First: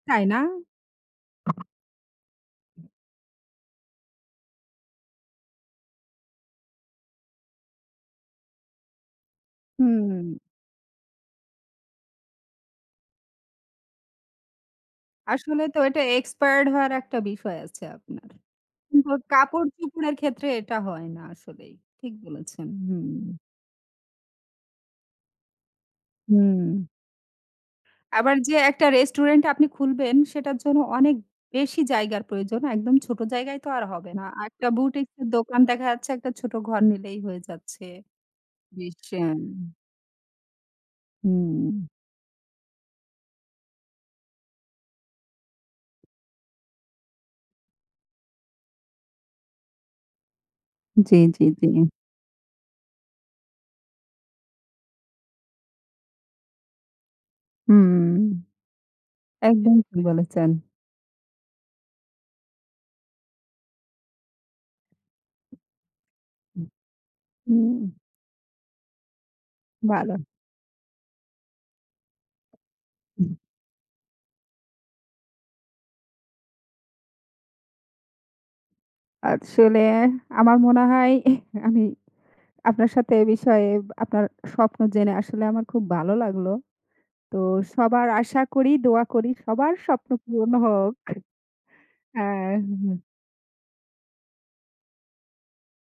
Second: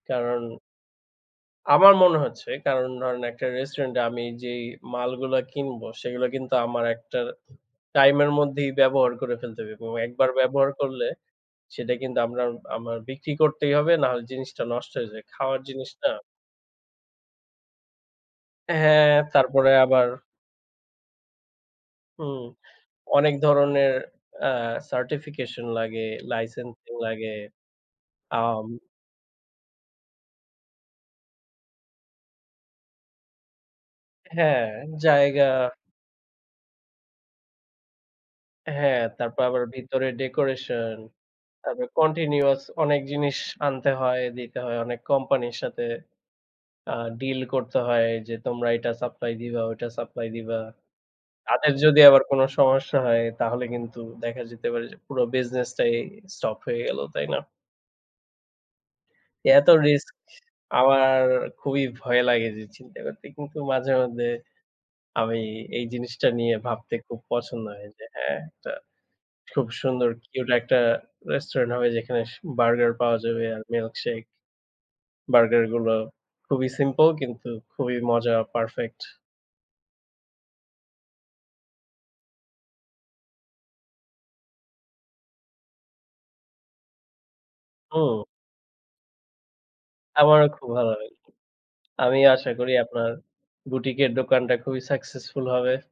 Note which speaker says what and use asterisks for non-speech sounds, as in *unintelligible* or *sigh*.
Speaker 1: তাই না?
Speaker 2: কারণ আমার মনে হচ্ছে কারণ ধরেন একটা restaurant আমি যেই মালগুলা কিনবো সেইগুলা কিন্তু আমার একটা time এর মধ্যেই ব্যবহার করে ফেলতে হবে এবং
Speaker 1: হুম।
Speaker 2: একবার ব্যবহার করলে সেটা কিন্তু আমরা আমার বিক্রি করতেই হবে, না হলে জিনিসটা নষ্ট হয়ে যায়। খাওয়ার
Speaker 1: আসলে তো
Speaker 2: জিনিস
Speaker 1: এটা
Speaker 2: না?
Speaker 1: expired হওয়ার একটা বিষয় আছে আপনার। কিন্তু
Speaker 2: হ্যাঁ, তারপরে আবার
Speaker 1: কাপড়-চোপড়ের ক্ষেত্রে এটা হয় না আসলেই। ঠিক
Speaker 2: হুম।
Speaker 1: বলেছেন। হুম।
Speaker 2: অনেক ধরনের অ্যা certification লাগে,
Speaker 1: হুম।
Speaker 2: licensing লাগে।
Speaker 1: আবার যে
Speaker 2: আম
Speaker 1: একটা restaurant আপনি খুলবেন সেটার জন্য অনেক বেশি জায়গার প্রয়োজন। একদম ছোট জায়গায় তো আর হবে না।
Speaker 2: হ্যাঁ,
Speaker 1: আরেকটা boutiques এর
Speaker 2: জায়গা
Speaker 1: দোকান দেখা যাচ্ছে, একটা ছোট ঘর নিলেই হয়ে যাচ্ছে।
Speaker 2: হ্যাঁ। তারপর আবার
Speaker 1: *unintelligible*
Speaker 2: ভিতরে decoration
Speaker 1: হুম।
Speaker 2: তারপর continuous অনেক জিনিস আনতে হয়, দিতে হয়, অনেক কোম্পানির সাথে আ deal করতে হয়, যে তোমরা এটা supply দিবা, ওটা supply দিবা।
Speaker 1: জি, জি,
Speaker 2: তাদের
Speaker 1: জি।
Speaker 2: যদি আবার কোনো সমস্যা হয় তাহলে কিন্তু দেখা যেতে পারে যে পুরো business টাই stop হয়ে গেল, তাই না?
Speaker 1: হুম।
Speaker 2: এত
Speaker 1: একদম ঠিক
Speaker 2: risk
Speaker 1: বলেছেন।
Speaker 2: আমার খুবই ভয় লাগে যে চিন্তা করতে। কিন্তু মাঝে মধ্যে আমি এই জিনিসটা নিয়ে ভাবতে খুব পছন্দ হয়
Speaker 1: উম
Speaker 2: যে হ্যাঁ, একটা খুব সুন্দর
Speaker 1: ভালো।
Speaker 2: cute একটা restaurant হবে যেখানে স burger পাওয়া যাবে আর milkshake. burger গুলো খুবই simple কিন্তু খুবই মজা, perfect.
Speaker 1: আসলে আমার মনে হয় *chuckles* আমি আপনার সাথে এ বিষয়ে এব আপনার স্বপ্ন জেনে আসলে আমার খুব ভালো লাগলো। তো সবার
Speaker 2: উম
Speaker 1: আশা করি, দোয়া করি সবার স্বপ্ন
Speaker 2: আমারো
Speaker 1: পূরণ
Speaker 2: খুব ভালো
Speaker 1: হোক।
Speaker 2: লাগলো।
Speaker 1: *chuckles*
Speaker 2: আমি আশা
Speaker 1: অ্যাহ
Speaker 2: করি
Speaker 1: হু।
Speaker 2: আপনার boutique এর দোকানটা খুবই successful হবে।